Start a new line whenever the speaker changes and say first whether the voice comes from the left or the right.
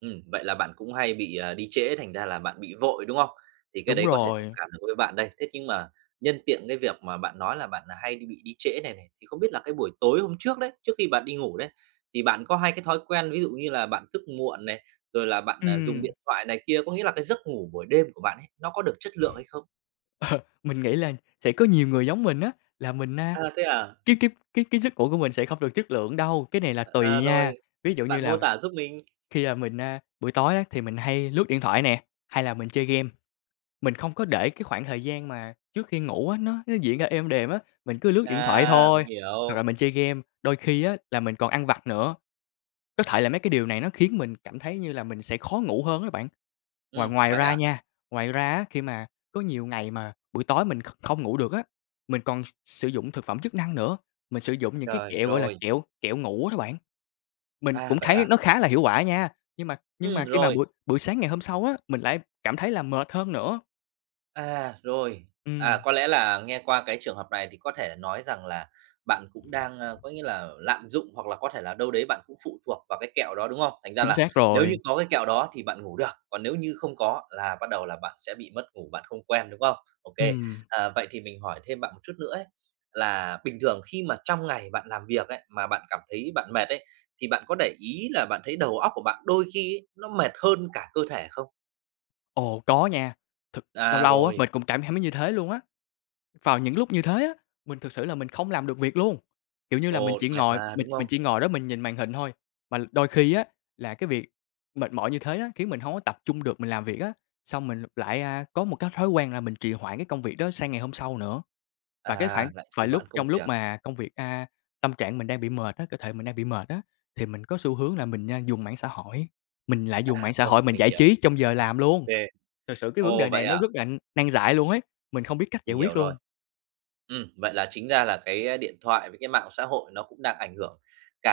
right: Ừm, vậy là bạn cũng hay bị, ờ, đi trễ thành ra là bạn bị vội, đúng không? Thì cái
left: Đúng
right: đấy có thể thông
left: rồi.
right: cảm được với bạn đây, thế nhưng mà nhân tiện cái việc mà bạn nói là bạn, ờ, hay bị đi trễ này này, thì không biết là cái buổi tối hôm trước đấy, trước khi bạn đi ngủ đấy, thì bạn có hay cái thói quen ví dụ như là bạn thức muộn này, rồi là bạn, ờ, dùng
left: Ừm.
right: điện thoại này kia, có nghĩa là cái giấc ngủ buổi đêm của bạn ấy, nó có được chất lượng hay không?
left: Mình nghĩ là sẽ có nhiều người giống mình á, là mình, a,
right: À, thế à.
left: [unintelligible] cái cái giấc ngủ của mình sẽ không được chất lượng đâu, cái này là tùy
right: À,
left: nha,
right: rồi,
left: ví dụ như
right: bạn mô
left: là
right: tả giúp mình.
left: khi, à, mình, a, buổi tối á thì mình hay lướt điện thoại nè, hay là mình chơi game. Mình không có để cái khoảng thời gian mà trước khi ngủ á nó nó diễn ra êm đềm á, mình cứ lướt điện thoại
right: À, mình
left: thôi, hoặc là
right: hiểu.
left: mình chơi game, đôi khi á là mình còn ăn vặt nữa. Có thể là mấy cái điều này nó khiến mình cảm thấy như là mình sẽ khó ngủ hơn á bạn. Ngoài
right: Ừm,
left: ngoài
right: vậy
left: ra
right: à?
left: nha ngoài ra á, khi mà có nhiều ngày mà buổi tối mình kh không ngủ được á, mình còn s sử dụng thực phẩm chức năng nữa, mình sử dụng những cái
right: Trời,
left: kẹo, gọi là,
right: rồi.
left: kẹo kẹo ngủ á bạn. Mình
right: À,
left: cũng
right: vậy
left: thấy
right: à.
left: nó khá là hiệu quả nha, nhưng mà nhưng
right: Ừm,
left: mà khi mà
right: rồi.
left: buổi buổi sáng ngày hôm sau á, mình lại cảm thấy là mệt hơn nữa.
right: À, rồi, à,
left: Ừm.
right: có lẽ là nghe qua cái trường hợp này thì có thể nói rằng là bạn cũng đang, ơ, có nghĩa là lạm dụng hoặc là có thể là đâu đấy bạn cũng phụ thuộc vào cái kẹo đó, đúng không? Thành ra
left: Chính
right: là
left: xác
right: nếu như
left: rồi.
right: có cái kẹo đó thì bạn ngủ được, còn nếu như không có là bắt đầu là bạn sẽ bị mất ngủ, bạn không quen, đúng không? Ô kê,
left: Ừm.
right: ờ, vậy thì mình hỏi thêm bạn một chút nữa ấy, là bình thường khi mà trong ngày bạn làm việc ấy, mà bạn cảm thấy bạn mệt ấy, thì bạn có để ý là bạn thấy đầu óc của bạn đôi khi ấy nó mệt hơn cả cơ thể không?
left: Ồ, có nha, thực lâu
right: À,
left: lâu á
right: rồi.
left: mình cũng cảm thấy mấy như thế luôn á. Vào những lúc như thế á, mình thực sự là mình không làm được việc luôn, kiểu như là, mình
right: Ồ,
left: chỉ
right: mệt
left: ngồi
right: mà,
left: mình
right: đúng không?
left: mình chỉ ngồi đó mình nhìn màn hình thôi, mà đôi khi á là cái việc mệt mỏi như thế á khiến mình hông có tập trung được mình làm việc á, xong mình lại, a, có một cái thói quen là mình trì hoãn cái công việc đó sang ngày hôm sau nữa. Và cái
right: À,
left: khoảng
right: lại
left: và
right: trì
left: lúc
right: hoãn công
left: trong lúc
right: việc.
left: mà công việc, a tâm trạng mình đang bị mệt á, cơ thể mình đang bị mệt á, thì mình có xu hướng là mình, a, dùng mạng xã hội, mình lại dùng
right: À,
left: mạng xã
right: ồ,
left: hội mình
right: mình
left: giải
right: hiểu.
left: trí trong giờ làm
right: Ô
left: luôn.
right: kê.
left: Thực sự cái vấn
right: Ồ,
left: đề
right: vậy
left: này nó
right: à.
left: rất là nan giải luôn ấy, mình không biết cách giải
right: Mình hiểu
left: quyết
right: rồi.
left: luôn.
right: Ừm, vậy là chính ra là cái, ơ, điện thoại với cái mạng xã hội nó cũng đang ảnh hưởng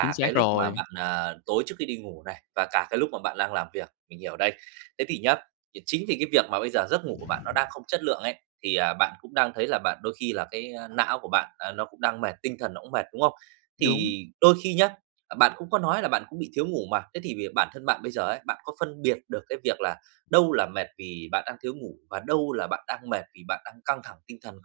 left: Chính
right: cái
left: xác
right: lúc mà
left: rồi.
right: bạn à, tối trước khi đi ngủ này, và cả cái lúc mà bạn lang làm việc, mình hiểu đây. Thế thì nhé, vì chính vì cái việc mà bây giờ giấc ngủ của bạn nó đang không chất lượng ấy, thì, ờ, bạn cũng đang thấy là bạn đôi khi là cái, ơ, não của bạn, à, nó cũng đang mệt, tinh thần nó cũng mệt, đúng không?
left: Đúng.
right: Thì đôi khi nhá, à, bạn cũng có nói là bạn cũng bị thiếu ngủ mà, thế thì việc bản thân bạn bây giờ ấy, bạn có phân biệt được cái việc là đâu là mệt vì bạn đang thiếu ngủ và đâu là bạn đang mệt vì bạn đang căng thẳng tinh thần không?